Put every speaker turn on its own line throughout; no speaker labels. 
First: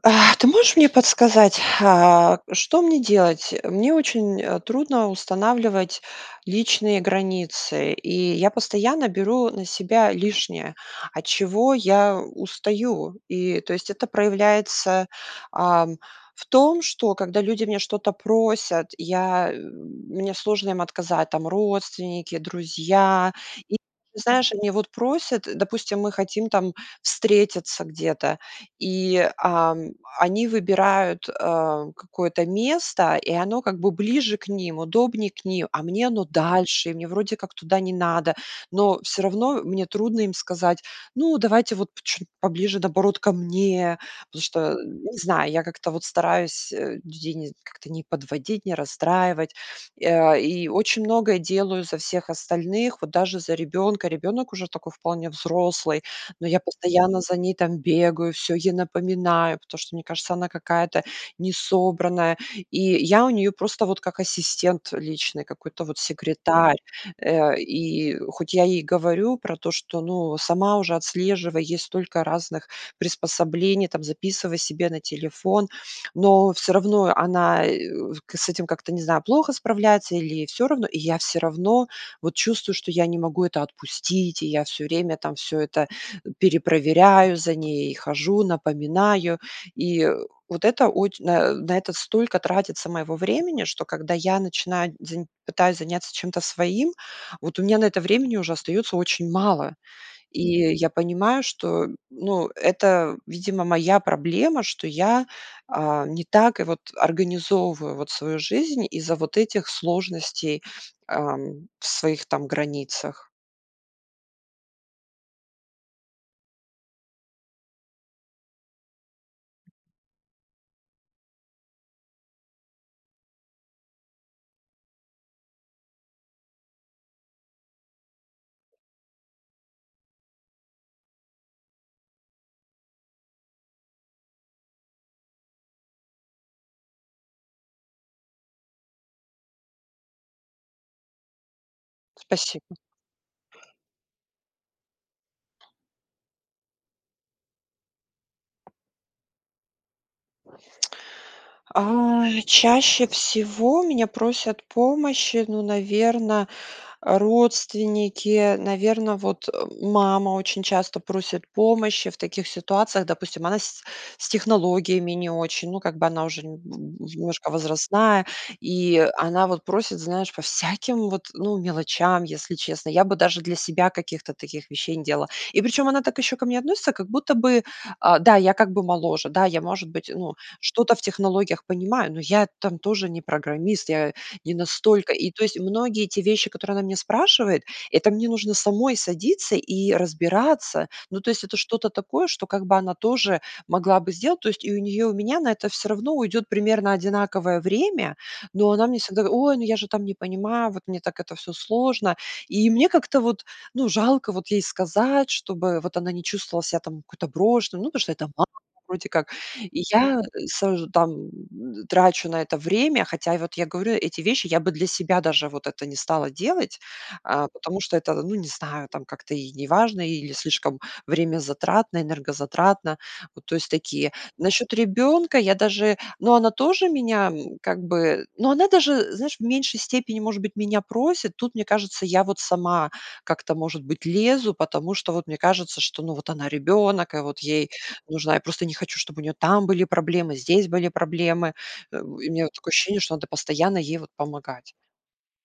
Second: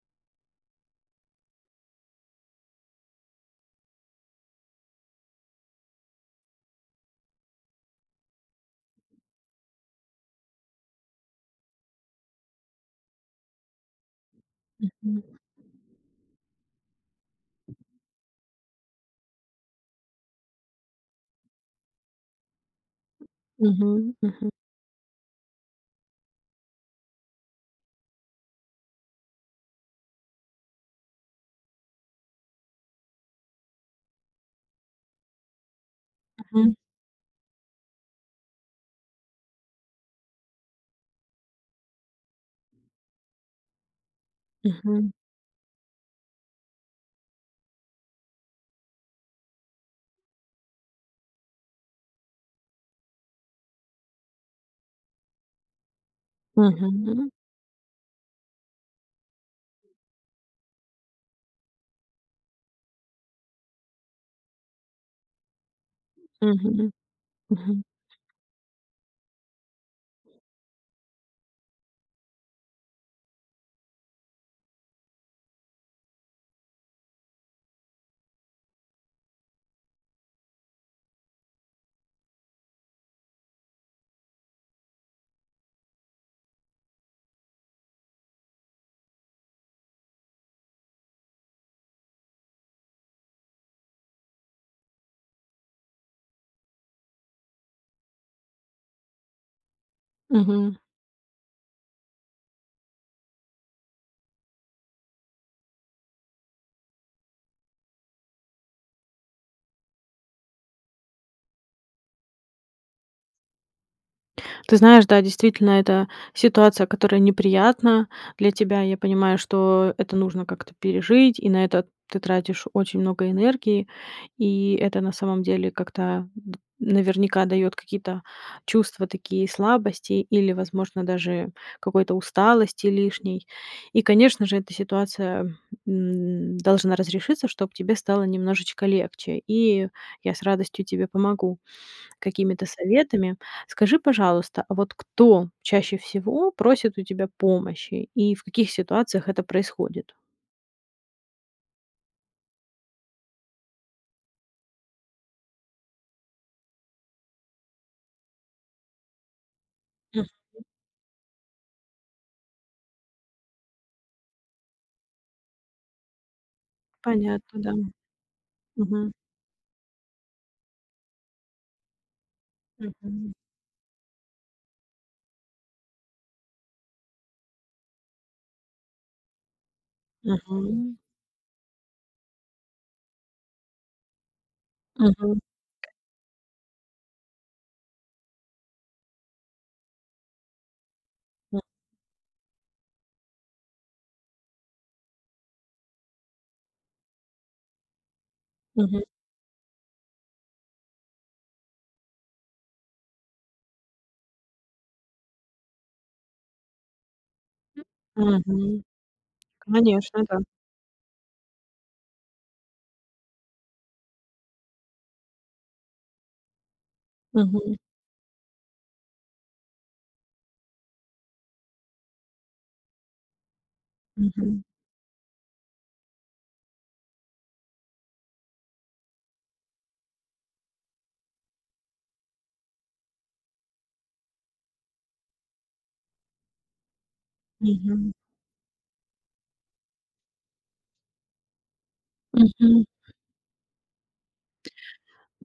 А. Ты можешь мне подсказать, а, что мне делать? Мне очень трудно устанавливать личные границы, и я постоянно беру на себя лишнее, от чего я устаю. И, то есть это проявляется,
Мгм.
а, в том, что когда люди у меня что-то просят, я мне сложно им отказать, там родственники, друзья. И
Мгм мгм.
знаешь, они вот просят, допустим, мы хотим там встретиться где-то, и, а, они выбирают, а, какое-то место, и оно как бы ближе к ним, удобнее к ним. А мне оно
Мгм.
дальше, и мне вроде как туда не надо. Но всё равно мне трудно им сказать: "Ну, давайте, вот, чуть поближе, наоборот, ко мне". Потому что,
Мгм.
не знаю, я как-то вот стараюсь людей не как-то не подводить, не расстраивать, а, и очень многое делаю за всех остальных, вот даже за ребёнка. Ребёнок уже такой вполне взрослый, но я постоянно
Мгм.
за ней там бегаю, всё ей напоминаю, потому что, мне кажется, она какая-то несобранная. И я у неё просто вот как ассистент личный, какой-то вот секретарь.
Мгм
Э,
мгм.
и хоть я ей говорю про то, что, ну, сама уже отслеживай, есть столько разных приспособлений, там записывай себе на телефон, но всё равно она, э, с этим как-то, не знаю, плохо справляется или ей всё равно, и я всё равно вот чувствую, что я не могу это отпустить, и я всё время там всё это перепроверяю, за ней хожу, напоминаю. И вот это оч на это столько тратится моего времени, что когда я начинаю день, пытаюсь заняться чем-то своим, вот у меня на это времени уже остаётся очень мало. И
Мгм.
я понимаю, что, ну, это, видимо, моя проблема, что я, а, не так вот организовываю вот свою жизнь из-за вот этих сложностей, э, своих там границах.
Ты знаешь, да, действительно, это ситуация, которая неприятна для тебя. Я понимаю, что это нужно как-то пережить, и на это ты тратишь очень много энергии. И это на самом деле как-то наверняка дает какие-то чувства такие слабости или, возможно, даже какой-то усталости лишней. И, конечно же, эта ситуация, м, должна разрешиться, чтоб тебе стало немножечко легче. И я с радостью тебе помогу какими-то
Спасибо.
советами. Скажи, пожалуйста, а вот кто чаще всего просит у тебя помощи и в каких ситуациях это происходит?
А, чаще всего у меня просят помощи, ну, наверно, родственники. Наверно, вот
Мгм.
мама очень часто просит помощи в таких ситуациях. Допустим, она с с технологиями не очень, ну, как бы она уже немножко
Понятно, да.
возрастная, и
Мгм.
она вот просит, знаешь, по всяким вот, ну, мелочам. Если честно, я бы
Мгм.
даже для себя каких-то таких вещей не делала. И причем она так ещё ко мне относится, как будто бы, а, да, я как бы моложе. Да, я, может быть, ну, что-то
Мгм.
в технологиях понимаю, но я там тоже не программист, я не настолько И
Мгм.
то есть многие те вещи, которые она меня спрашивает,- это мне нужно самой садиться и разбираться. Ну, то есть это что-то такое, что как бы она тоже могла бы сделать. То есть и у неё, и у меня на это всё равно уйдет примерно одинаковое время. Но она мне
Мгм.
всегда: "Ой, ну я же там не понимаю, вот мне так это всё сложно". И мне как-то вот, ну, жалко вот ей сказать, чтобы вот она не чувствовала себя там какой-то брошенной. Ну, потому что это мама,
Мгм.
вроде как. И
Конечно,
я
да.
сажу там трачу на это время. Хотя вот я говорю эти вещи, я бы для себя даже вот это не стала делать, а,
Мгм.
потому что это, ну, не знаю, там как-то и неважно или слишком времязатратно, энергозатратно. То есть такие.
Мгм.
Насчёт ребёнка я даже ну, она тоже меня как бы, ну, она даже, знаешь, в меньшей степени, может быть, меня просит. Тут, мне кажется, я вот сама как-то, может быть, лезу, потому что вот мне кажется, что, ну, вот она ребёнок, и вот ей
Мгм.
нужна Я просто не хочу, чтобы у нее там были проблемы, здесь были проблемы. У меня такое
Мгм.
ощущение, что надо постоянно ей вот помогать.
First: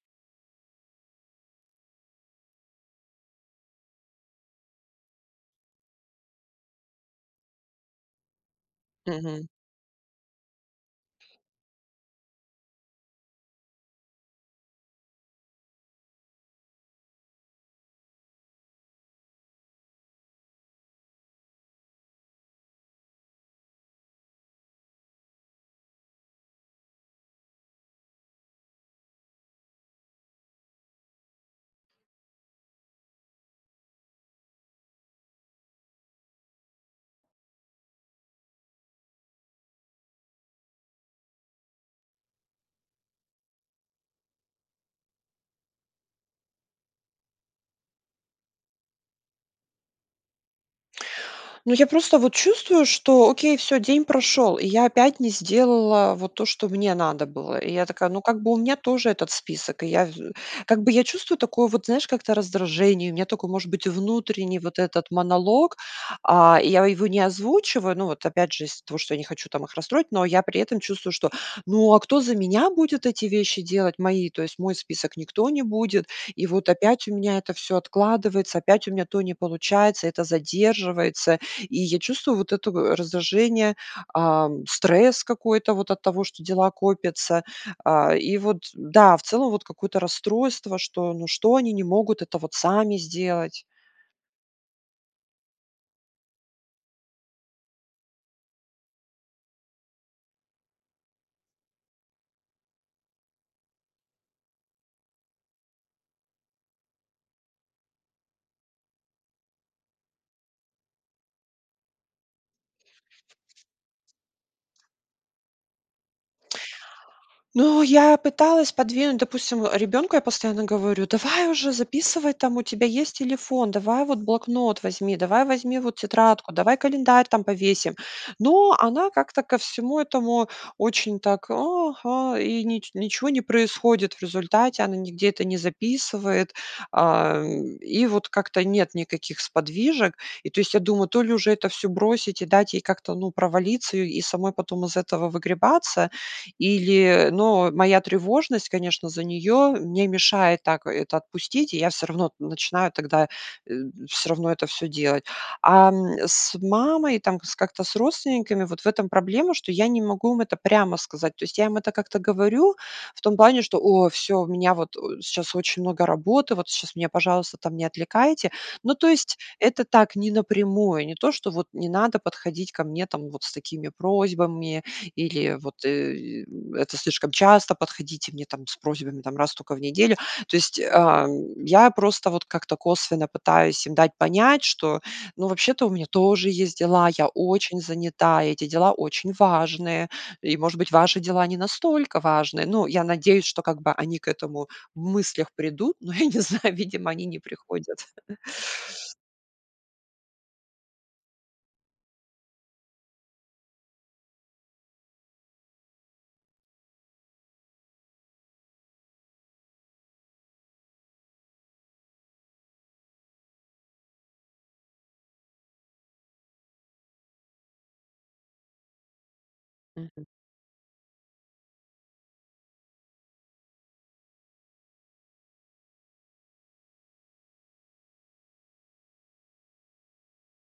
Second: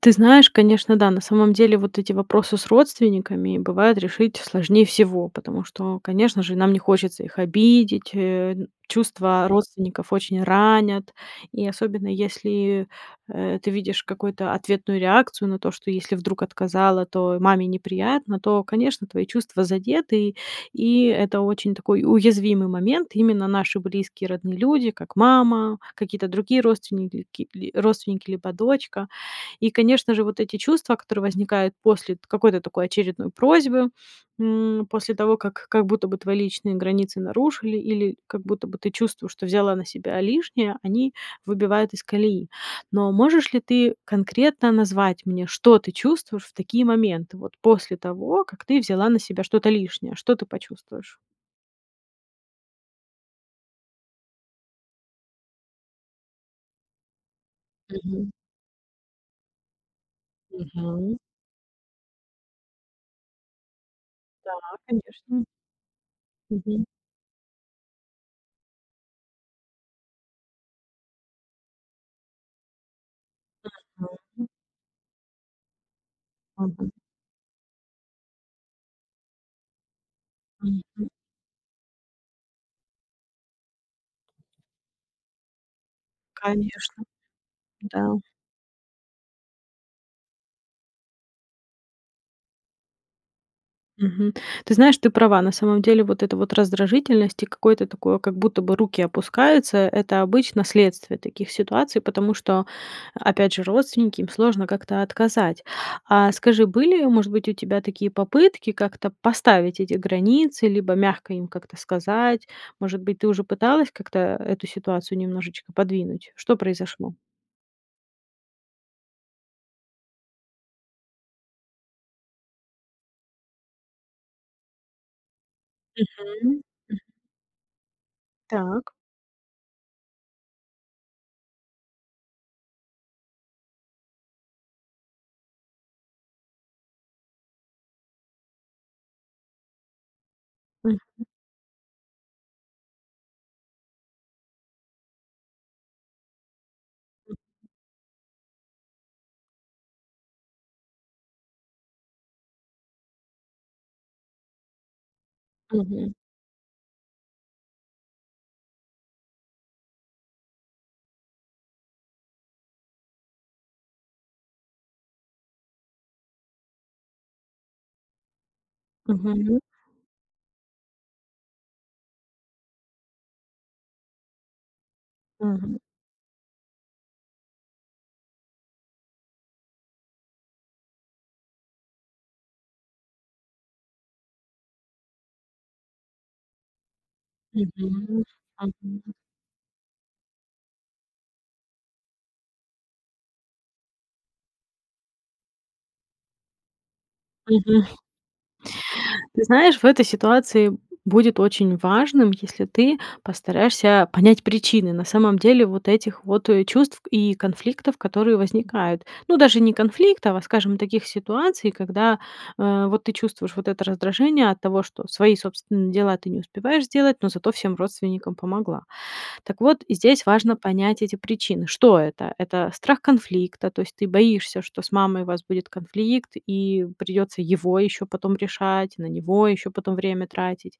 Ты знаешь, конечно, да. На самом деле вот эти вопросы с родственниками бывает решить сложнее всего, потому что, конечно же, нам не хочется их обидеть. Э,
Мгм.
чувства родственников очень ранят, и особенно если, э, ты видишь какую-то ответную реакцию на то, что если вдруг отказала, то маме неприятно, то, конечно, твои чувства задеты. И это очень такой уязвимый момент. Именно наши близкие родные люди, как мама, какие-то другие родственники, родственники либо дочка. И, конечно же, вот эти чувства, которые возникают после какой-то такой очередной просьбы, м, после того как как будто бы твои личные границы нарушили или как будто бы ты чувствуешь, что взяла на себя лишнее, они выбивают из колеи. Но можешь ли ты конкретно назвать мне, что ты чувствуешь в такие моменты, вот после того как ты взяла на себя что-то лишнее, что ты почувствуешь?
Ну, я просто вот чувствую, что окей, всё, день прошел. И я опять не сделала вот то, что мне надо было. И я такая, ну,
Мгм.
как бы, у меня тоже этот список. Я, как бы я
Мгм.
чувствую такое вот, знаешь, как-то раздражение, у меня такой может быть
Да,
внутренний вот этот
конечно.
монолог. А, я
Мгм.
его не озвучиваю. Ну, вот опять же из-за того, что я не хочу там их расстроить, но я при этом чувствую, что, ну, а кто за меня будет эти вещи делать мои? То
Согласна.
есть мой список никто не будет. И вот
Мгм.
опять у меня это всё откладывается, опять у меня то не получается, это
Мгм.
задерживается. И я чувствую вот это раздражение, а, стресс какой-то вот от того, что дела
Конечно,
копятся. А,
да.
и вот да, в целом, вот какое-то расстройство, что, ну, что они не могут это вот сами сделать.
Мгм. Ты знаешь, ты права. На самом деле вот эта вот раздражительность и какое-то такое, как будто бы руки опускаются,- это обычно следствие таких ситуаций, потому что, опять же, родственники, им сложно как-то отказать. А скажи, были, может быть, у тебя такие попытки как-то поставить эти границы либо мягко им как-то сказать? Может быть, ты уже пыталась как-то эту ситуацию немножечко подвинуть? Что произошло?
Ну, я пыталась подвинуть, допустим, ребёнку я постоянно говорю: "Давай уже записывай, там у тебя есть телефон, давай вот блокнот возьми, давай возьми вот тетрадку,
Мгм.
давай
М.
календарь там повесим". Но
Так.
она как-то ко всему этому очень так: "Ага", и нич ничего не происходит в результате. Она нигде это не записывает, а, и вот как-то нет никаких сподвижек. И то есть, я
Мгм.
думаю, то ли уже это всё бросить и дать ей как-то, ну, провалиться и самой потом из этого выгребаться, или, ну, моя тревожность, конечно, за неё мне мешает так это отпустить, и я всё равно начинаю тогда всё равно это всё делать. А,
Мгм.
м, с мамой, там как-то с родственниками вот в этом проблема, что я не могу им это прямо сказать. То есть я им это как-то говорю в том плане, что: "О, всё, у меня вот сейчас очень много работы, вот сейчас меня, пожалуйста, там не отвлекаете". Ну, то есть
Мгм.
это так не напрямую, не то, что вот не надо подходить ко мне там вот с такими просьбами или
Мгм.
вот, э, это слишком часто подходите мне там с просьбами раз токо в неделю. То есть, а, я просто вот как-то косвенно пытаюсь им дать понять, что, ну, вообще-то, у меня тоже есть дела, я очень
Мгм.
занята, эти дела
Мгм.
очень важные. И, может быть, ваши дела не настолько важны. Ну, я надеюсь, что как бы они к этому в мыслях придут. Но я не знаю, видимо, они не
Мгм,
приходят.
ты знаешь, в этой ситуации будет очень важным, если ты постараешься понять причины, на самом деле, вот этих вот чувств и конфликтов, которые возникают. Но даже не конфликтов, а, скажем, таких ситуаций, когда, э, вот ты чувствуешь вот это раздражение от того, что свои собственные дела ты не успеваешь сделать, но зато всем родственникам помогла. Так вот
Мгм.
здесь важно понять эти причины. Что это? Это страх конфликта, то есть ты боишься, что с мамой у вас будет конфликт и придется его ещё потом решать, на него ещё потом время тратить.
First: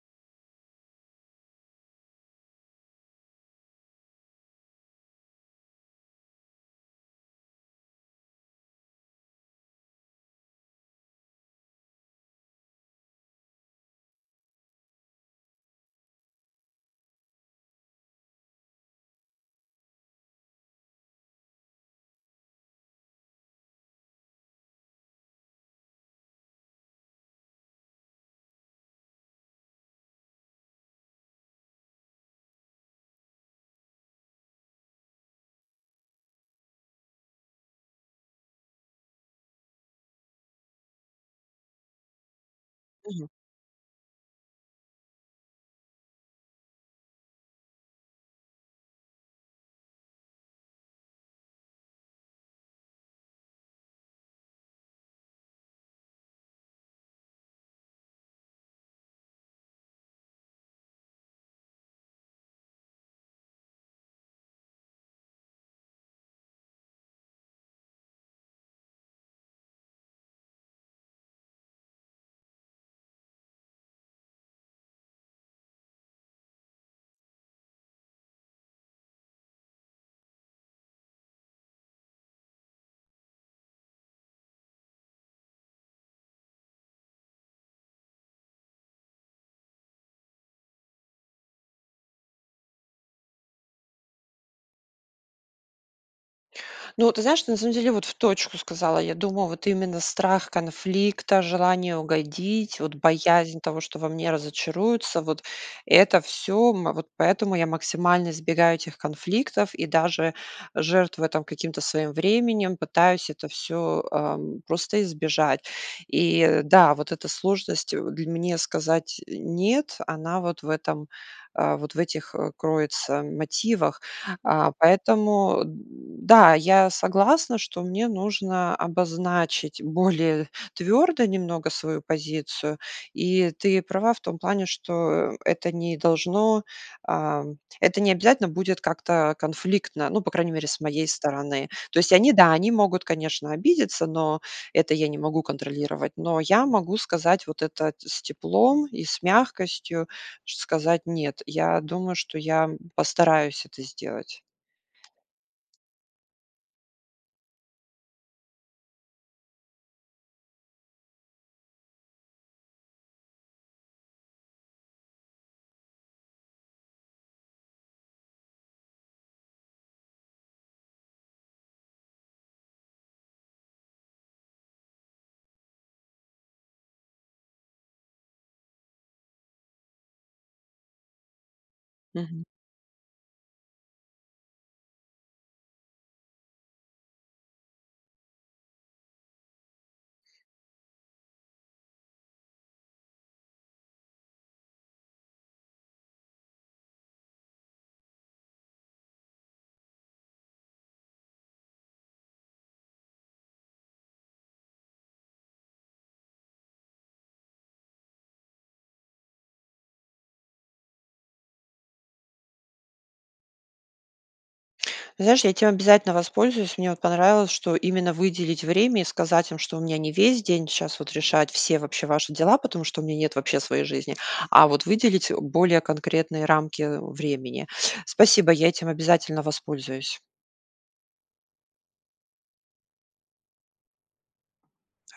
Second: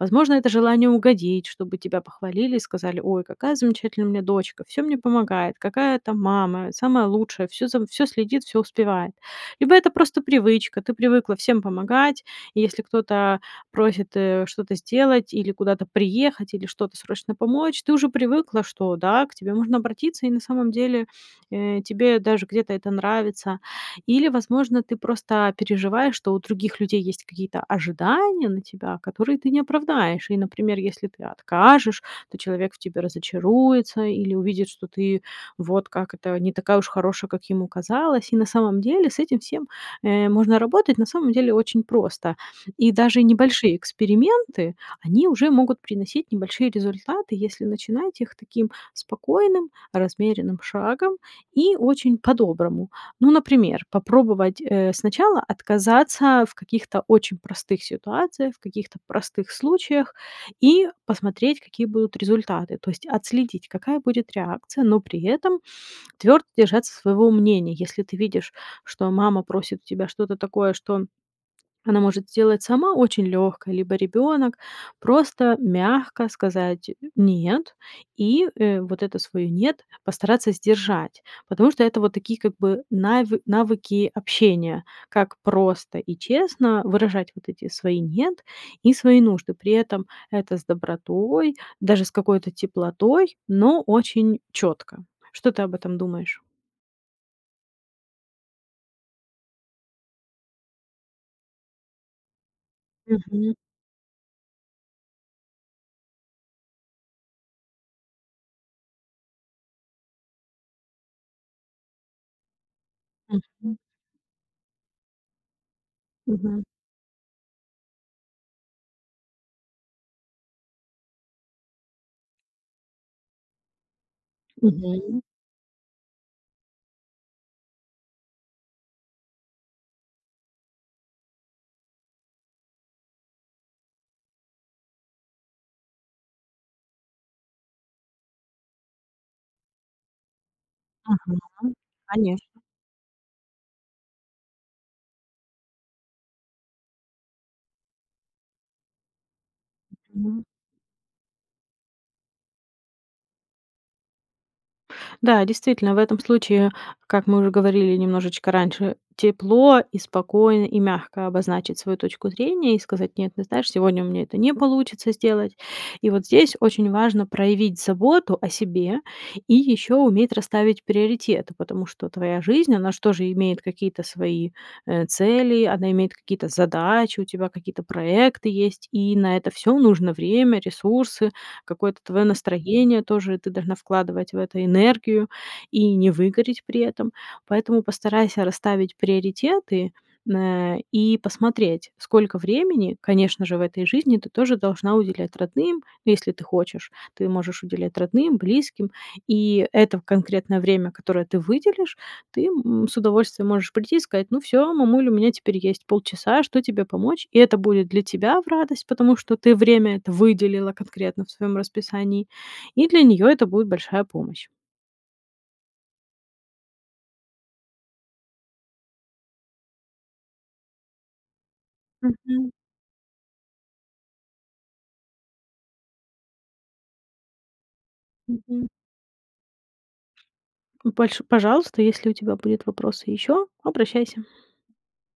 Возможно, это желание угодить, чтобы тебя похвалили и сказали: "Ой, какая замечательная у меня дочка, всё мне помогает, какая-то мама, самая лучшая, всё, всё следит, всё успевает". Либо это просто привычка, ты привыкла всем помогать, и если кто-то просит, э, что-то сделать, или куда-то приехать, или что-то срочно помочь, ты уже привыкла, что да, к тебе можно обратиться, и на самом деле, э, тебе даже где-то это нравится, или, возможно, ты просто переживаешь, что у других людей есть какие-то ожидания на тебя, которые ты не оправдаешь, и, например, если ты откажешь- то человек в тебе разочаруется или увидит, что ты вот как это, не такая уж хорошая, как ему казалось. И на самом деле с этим всем, э, можно работать, на самом деле, очень просто. И даже
Мгм.
небольшие эксперименты, они уже могут приносить небольшие результаты, если начинать их таким спокойным размеренным шагом и очень по-доброму. Ну, например, попробовать, э, сначала отказаться в каких-то очень простых ситуациях, в каких-то простых случаях и посмотреть, какие будут результаты, то есть отследить, какая будет реакция, но при этом твердо держаться своего мнения. Если ты видишь, что мама просит тебя что-то такое, что она может сделать сама, очень лёгкое, либо ребёнок, просто мягко сказать: "Нет". И, э, вот это свое "нет" постараться сдержать, потому что это вот такие как бы нави навыки общения, как просто и честно выражать вот эти свои "нет" и свои нужды. При этом это с добротой, даже с какой-то теплотой, но очень чётко. Что ты об этом думаешь?
Ну вот, ты знаешь, что на самом деле в точку сказала. Я думаю, вот именно страх конфликта, желание угодить, вот
Мгм.
боязнь того, что во мне разочаруются, вот это всё. Вот поэтому я максимально избегаю этих конфликтов и даже жертвую, там, каким-то своим временем, пытаюсь это
Мгм.
всё, ам, просто избежать. И
Мгм.
да, вот эта сложность для мне сказать нет, она вот в этом, а, вот в этих кроется мотивах. А,
Мгм.
поэтому да, я согласна, что мне нужно обозначить более твёрдо немного свою позицию. И ты права в том плане, что это не должно а, это не обязательно будет как-то конфликтно, ну, по крайней мере, с моей
Ага,
стороны. То есть они, да,
конечно.
они могут, конечно, обидеться, но это я не могу контролировать. Но я могу сказать вот это с теплом и с мягкостью,
Мгм.
сказать: "Нет". Я думаю, что я постараюсь это сделать.
Да, действительно, в этом случае, как мы уже говорили немножечко раньше: тепло, и спокойно, и мягко обозначить свою точку зрения и сказать: "Нет, ты знаешь, сегодня у меня это не получится сделать". И вот здесь очень важно проявить заботу о себе и ещё уметь расставить приоритеты. Потому что твоя жизнь, она ж тоже имеет какие-то свои, э, цели, она имеет какие-то задачи, у тебя какие-то проекты есть, и на это всё нужно время, ресурсы, какое-то твое
Мгм.
настроение, тоже ты должна вкладывать в это энергию и не выгореть при этом. Поэтому постарайся расставить приоритеты на и посмотреть: сколько времени, конечно же, в этой жизни ты тоже должна уделять родным, если ты хочешь. Ты можешь уделять родным, близким, и это конкретное время, которое ты выделишь, ты с удовольствием можешь прийти и сказать: "Ну, всё, мамуль, у меня теперь есть полчаса, что тебе помочь?" И это будет для тебя в радость, потому что ты время это выделила конкретно в своём расписании, и для неё это будет большая помощь.
Знаешь, я этим обязательно воспользуюсь. Мне понравилось, что именно выделить время и сказать им, что у меня не весь день сейчас вот решать все вообще ваши
Мгм.
дела, потому что у меня нет вообще своей жизни. А вот выделить более конкретные рамки времени. Спасибо.
Мгм.
Я этим обязательно воспользуюсь.
Ну, больш пожалуйста, если у тебя будут вопросы ещё, обращайся.
Хоро